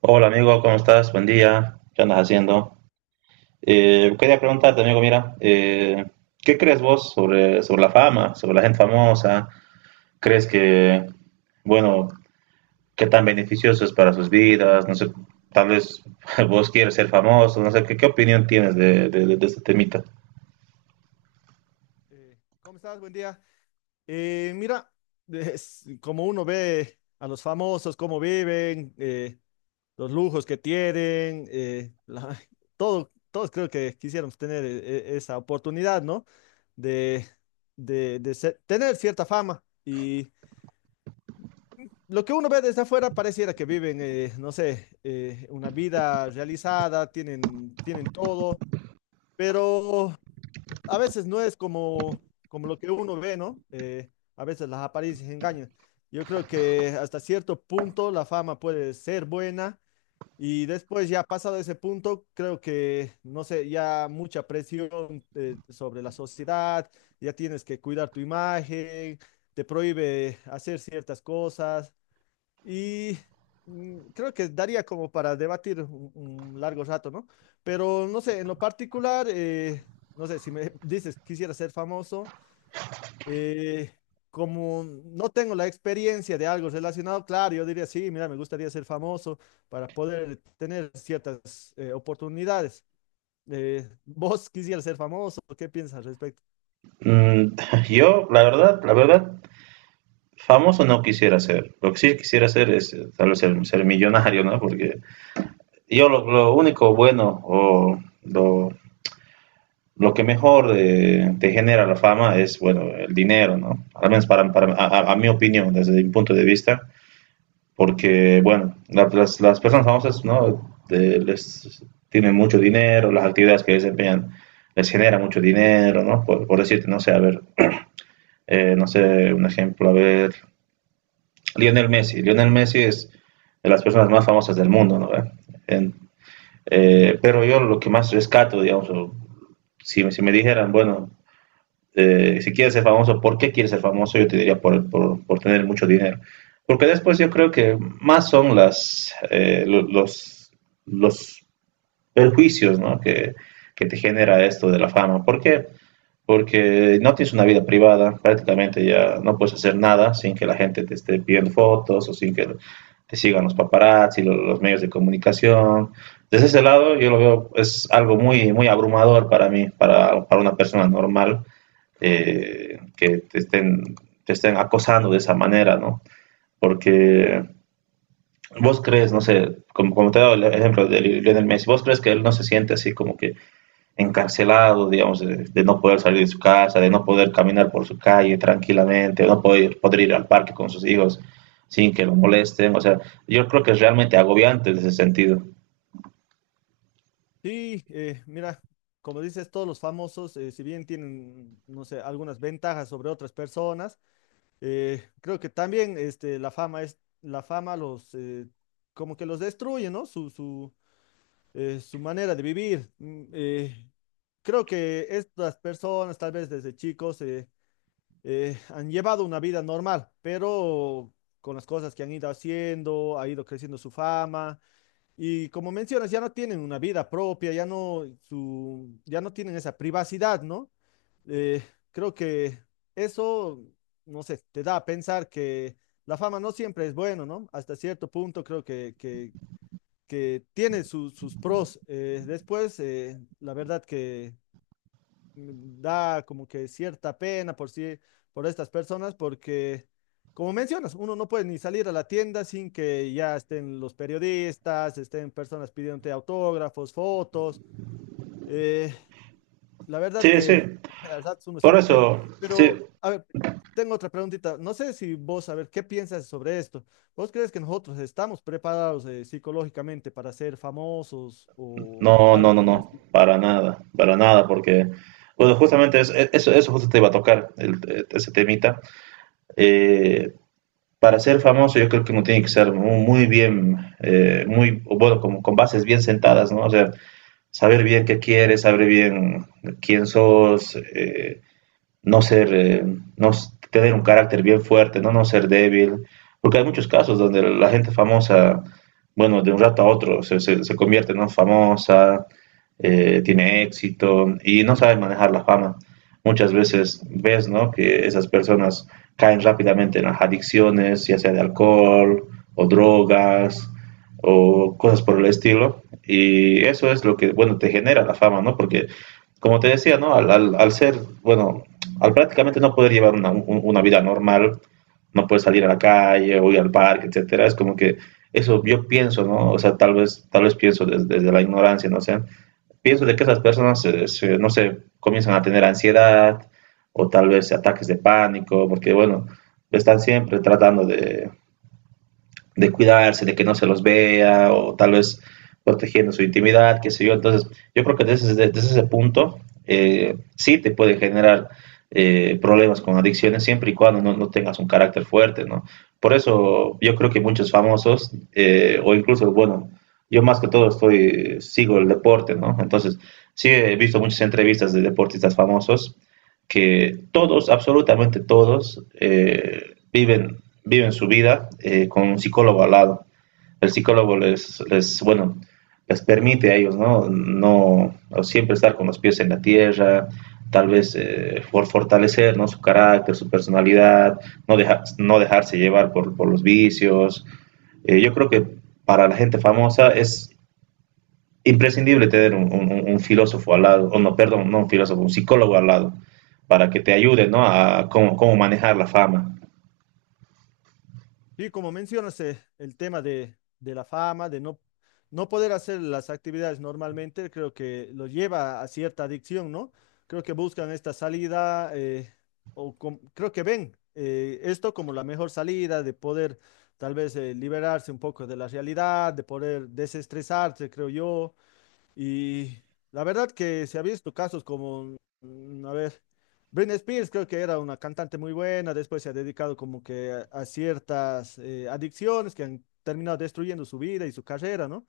Hola amigo, ¿cómo estás? Buen día, ¿qué andas haciendo? Quería preguntarte, amigo, mira, ¿qué crees vos sobre la fama, sobre la gente famosa? ¿Crees que, bueno, qué tan beneficioso es para sus vidas? No sé, tal vez vos quieres ser famoso, no sé, ¿qué opinión tienes de este temita? ¿Cómo estás? Buen día. Mira, es como uno ve a los famosos, cómo viven, los lujos que tienen, todo, todos creo que quisiéramos tener esa oportunidad, ¿no? De, Tener cierta fama. Y lo que uno ve desde afuera pareciera que viven, no sé, una vida realizada, tienen, tienen todo, pero a veces no es como, como lo que uno ve, ¿no? A veces las apariencias engañan. Yo creo que hasta cierto punto la fama puede ser buena y después ya pasado ese punto, creo que, no sé, ya mucha presión sobre la sociedad, ya tienes que cuidar tu imagen, te prohíbe hacer ciertas cosas. Y Creo que daría como para debatir un largo rato, ¿no? Pero no sé, en lo particular, no sé, si me dices quisiera ser famoso, eh, como no tengo la experiencia de algo relacionado, claro, yo diría sí, mira, me gustaría ser famoso para poder tener ciertas oportunidades. ¿Vos quisieras ser famoso? ¿Qué piensas al respecto? Mm, yo, la verdad, famoso no quisiera ser. Lo que sí quisiera ser es tal vez ser millonario, ¿no? Porque yo lo único bueno o lo que mejor te genera la fama es, bueno, el dinero, ¿no? Al menos para mi opinión, desde mi punto de vista, porque, bueno, las personas famosas, ¿no? De, les tienen mucho dinero, las actividades que desempeñan les genera mucho dinero, ¿no? Por decirte, no sé, a ver, no sé, un ejemplo, a ver, Lionel Messi. Lionel Messi es de las personas más famosas del mundo, ¿no? En, pero yo lo que más rescato, digamos, si me dijeran, bueno, si quieres ser famoso, ¿por qué quieres ser famoso? Yo te diría por tener mucho dinero. Porque después yo creo que más son los perjuicios, ¿no? Que te genera esto de la fama. ¿Por qué? Porque no tienes una vida privada, prácticamente ya no puedes hacer nada sin que la gente te esté pidiendo fotos o sin que te sigan los paparazzi, los medios de comunicación. Desde ese lado yo lo veo, es algo muy abrumador para mí, para una persona normal, eh, que te estén, te estén acosando de esa manera, ¿no? Porque vos crees, no sé, como te he dado el ejemplo de Lionel Messi, vos crees que él no se siente así como que encarcelado, digamos, de no poder salir de su casa, de no poder caminar por su calle tranquilamente, de no poder ir al parque con sus hijos sin que lo molesten. O sea, yo creo que es realmente agobiante en ese sentido. Sí, mira. Como dices, todos los famosos, si bien tienen, no sé, algunas ventajas sobre otras personas. Creo que también este, la fama es, la fama los como que los destruye, ¿no? Su manera de vivir. Creo que estas personas, tal vez desde chicos, han llevado una vida normal, pero con las cosas que han ido haciendo, ha ido creciendo su fama, y como mencionas, ya no tienen una vida propia, ya no, su, ya no tienen esa privacidad, ¿no? Eh, Creo que eso, no sé, te da a pensar que la fama no siempre es bueno, ¿no? Hasta cierto punto creo que que tiene sus pros. Después, la verdad que da como que cierta pena por sí, por estas personas, porque, como mencionas, uno no puede ni salir a la tienda sin que ya estén los periodistas, estén personas pidiéndote autógrafos, fotos. eh, la verdad Sí, sí, que a ratos uno por siente pena. eso, sí. Pero, a ver, tengo otra preguntita. No sé si vos, a ver, ¿qué piensas sobre esto? ¿Vos crees que nosotros estamos preparados psicológicamente para ser famosos o No, no, algo no, por el no, estilo? Para nada, porque, bueno, justamente eso, eso justo te iba a tocar, ese temita. Eh, para ser famoso yo creo que uno tiene que ser muy bien, o bueno, como con bases bien sentadas, ¿no? O sea, saber bien qué quieres, saber bien quién sos, no ser, no tener un carácter bien fuerte, no, no ser débil, porque hay muchos casos donde la gente famosa, bueno, de un rato a otro se convierte, ¿no? Famosa, tiene éxito y no sabe manejar la fama. Muchas veces ves, ¿no? Que esas personas caen rápidamente en las adicciones, ya sea de alcohol o drogas o cosas por el estilo. Y eso es lo que, bueno, te genera la fama, ¿no? Porque, como te decía, ¿no? Al ser, bueno, al prácticamente no poder llevar una vida normal, no poder salir a la calle o ir al parque, etcétera, es como que eso yo pienso, ¿no? O sea, tal vez pienso desde la ignorancia, no sé. Pienso de que esas personas, no sé, comienzan a tener ansiedad o tal vez ataques de pánico, porque bueno, están siempre tratando de cuidarse, de que no se los vea, o tal vez protegiendo su intimidad, qué sé yo. Entonces, yo creo que desde ese punto sí te puede generar problemas con adicciones siempre y cuando no tengas un carácter fuerte, ¿no? Por eso yo creo que muchos famosos, o incluso, bueno, yo más que todo estoy, sigo el deporte, ¿no? Entonces, sí he visto muchas entrevistas de deportistas famosos que todos, absolutamente todos, viven su vida con un psicólogo al lado. El psicólogo bueno, les permite a ellos, ¿no? No siempre estar con los pies en la tierra, tal vez fortalecer, ¿no? Su carácter, su personalidad, no dejarse llevar por los vicios. Yo creo que para la gente famosa es imprescindible tener un filósofo al lado, o no, perdón, no un filósofo, un psicólogo al lado, para que te ayude, ¿no?, a cómo, cómo manejar la fama. Y como mencionas, el tema de la fama, de no, no poder hacer las actividades normalmente, creo que lo lleva a cierta adicción, ¿no? Creo que buscan esta salida, creo que ven esto como la mejor salida de poder tal vez liberarse un poco de la realidad, de poder desestresarse, creo yo. Y la verdad que se ha visto casos como, a ver, Britney Spears creo que era una cantante muy buena, después se ha dedicado como que a ciertas adicciones que han terminado destruyendo su vida y su carrera, ¿no?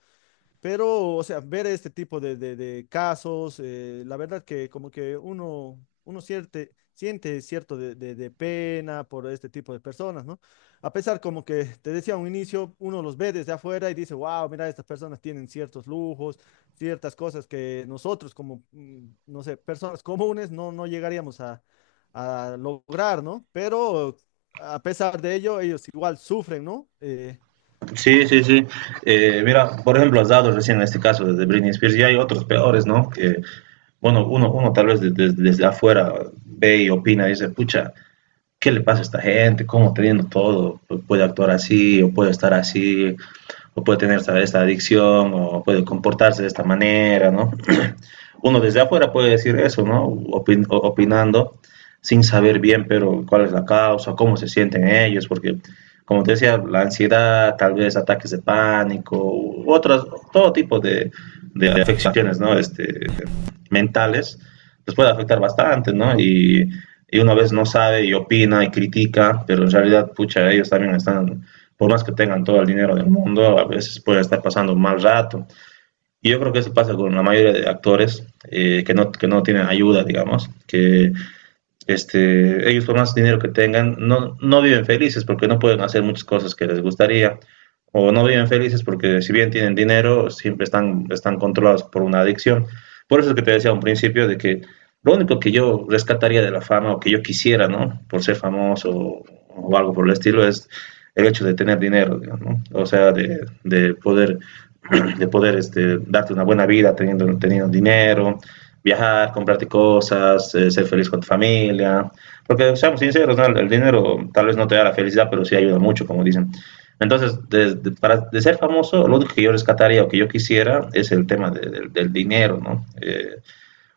Pero, o sea, ver este tipo de casos, la verdad que como que uno, uno siente cierto de pena por este tipo de personas, ¿no? A pesar como que te decía a un inicio, uno los ve desde afuera y dice, wow, mira, estas personas tienen ciertos lujos, ciertas cosas que nosotros como, no sé, personas comunes no, no llegaríamos a lograr, ¿no? Pero a pesar de ello, ellos igual sufren, ¿no? Sí, sí, sí. Mira, por ejemplo, has dado recién en este caso de Britney Spears y hay otros peores, ¿no? Que, bueno, uno tal vez desde afuera ve y opina y dice, pucha, ¿qué le pasa a esta gente? ¿Cómo teniendo todo puede actuar así o puede estar así o puede tener esta adicción o puede comportarse de esta manera, ¿no? Uno desde afuera puede decir eso, ¿no? Opinando sin saber bien, pero cuál es la causa, cómo se sienten ellos, porque como te decía, la ansiedad, tal vez ataques de pánico, u otras, todo tipo de afecciones, ¿no? Este, mentales, les puede afectar bastante, ¿no? Y una vez no sabe y opina y critica, pero en realidad, pucha, ellos también están, por más que tengan todo el dinero del mundo, a veces pueden estar pasando un mal rato. Y yo creo que eso pasa con la mayoría de actores, que no tienen ayuda, digamos, que este, ellos por más dinero que tengan, no viven felices porque no pueden hacer muchas cosas que les gustaría, o no viven felices porque si bien tienen dinero, siempre están controlados por una adicción. Por eso es que te decía a un principio de que lo único que yo rescataría de la fama o que yo quisiera, ¿no? Por ser famoso o algo por el estilo, es el hecho de tener dinero, ¿no? O sea, de poder, de poder este, darte una buena vida teniendo dinero, viajar, comprarte cosas, ser feliz con tu familia. Porque, seamos sinceros, ¿no?, el dinero tal vez no te da la felicidad, pero sí ayuda mucho, como dicen. Entonces, de ser famoso, lo único que yo rescataría o que yo quisiera es el tema del dinero, ¿no?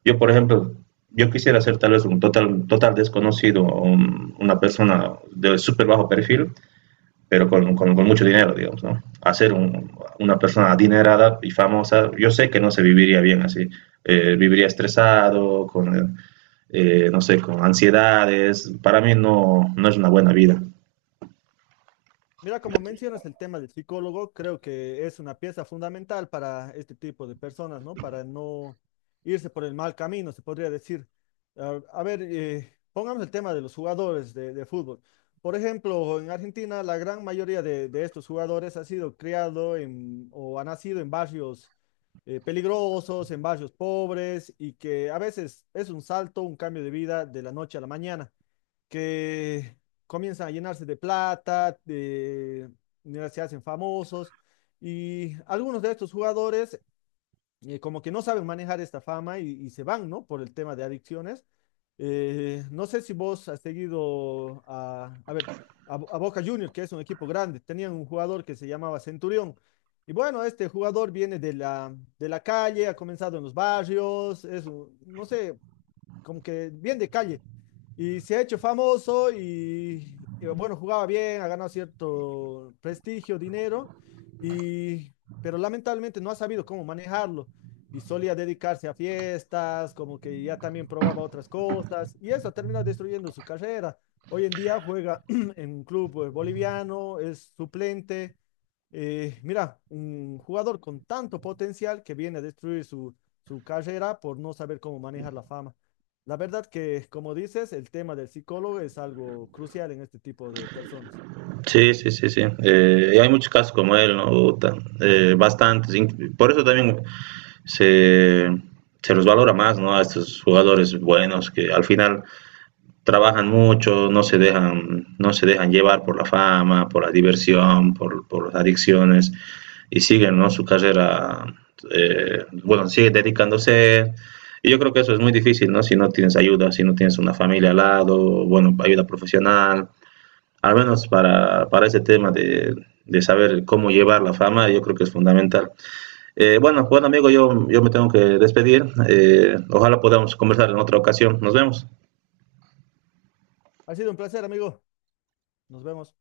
Yo, por ejemplo, yo quisiera ser tal vez un total desconocido, una persona de súper bajo perfil, pero con mucho dinero, digamos, ¿no? Hacer una persona adinerada y famosa, yo sé que no se viviría bien así, viviría estresado, con, no sé, con ansiedades. Para mí no, no es una buena vida. Mira, como mencionas el tema del psicólogo, creo que es una pieza fundamental para este tipo de personas, ¿no? Para no irse por el mal camino, se podría decir. A ver, pongamos el tema de los jugadores de fútbol. Por ejemplo, en Argentina, la gran mayoría de estos jugadores ha sido criado en, o ha nacido en barrios peligrosos, en barrios pobres, y que a veces es un salto, un cambio de vida de la noche a la mañana que comienzan a llenarse de plata, de, se hacen famosos y algunos de estos jugadores como que no saben manejar esta fama y, se van, ¿no? Por el tema de adicciones. No sé si vos has seguido a ver, a Boca Juniors, que es un equipo grande, tenían un jugador que se llamaba Centurión. Y bueno, este jugador viene de la calle, ha comenzado en los barrios, es, un, no sé, como que bien de calle. Y se ha hecho famoso y, bueno, jugaba bien, ha ganado cierto prestigio, dinero, y, pero lamentablemente no ha sabido cómo manejarlo. Y solía dedicarse a fiestas, como que ya también probaba otras cosas, y eso termina destruyendo su carrera. Hoy en día juega en un club boliviano, es suplente. Mira, un jugador con tanto potencial que viene a destruir su, su carrera por no saber cómo manejar la fama. La verdad que, como dices, el tema del psicólogo es algo crucial en este tipo de personas. Sí, sí, sí, sí. Y hay muchos casos como él, ¿no? Bastantes. Por eso también se, se los valora más, ¿no? A estos jugadores buenos que al final trabajan mucho, no se dejan, no se dejan llevar por la fama, por la diversión, por las adicciones y siguen, ¿no?, su carrera, bueno, siguen dedicándose. Y yo creo que eso es muy difícil, ¿no? Si no tienes ayuda, si no tienes una familia al lado, bueno, ayuda profesional, al menos para ese tema de saber cómo llevar la fama, yo creo que es fundamental. Bueno, bueno amigo, yo me tengo que despedir. Ojalá podamos conversar en otra ocasión. Nos vemos. Ha sido un placer, amigo. Nos vemos.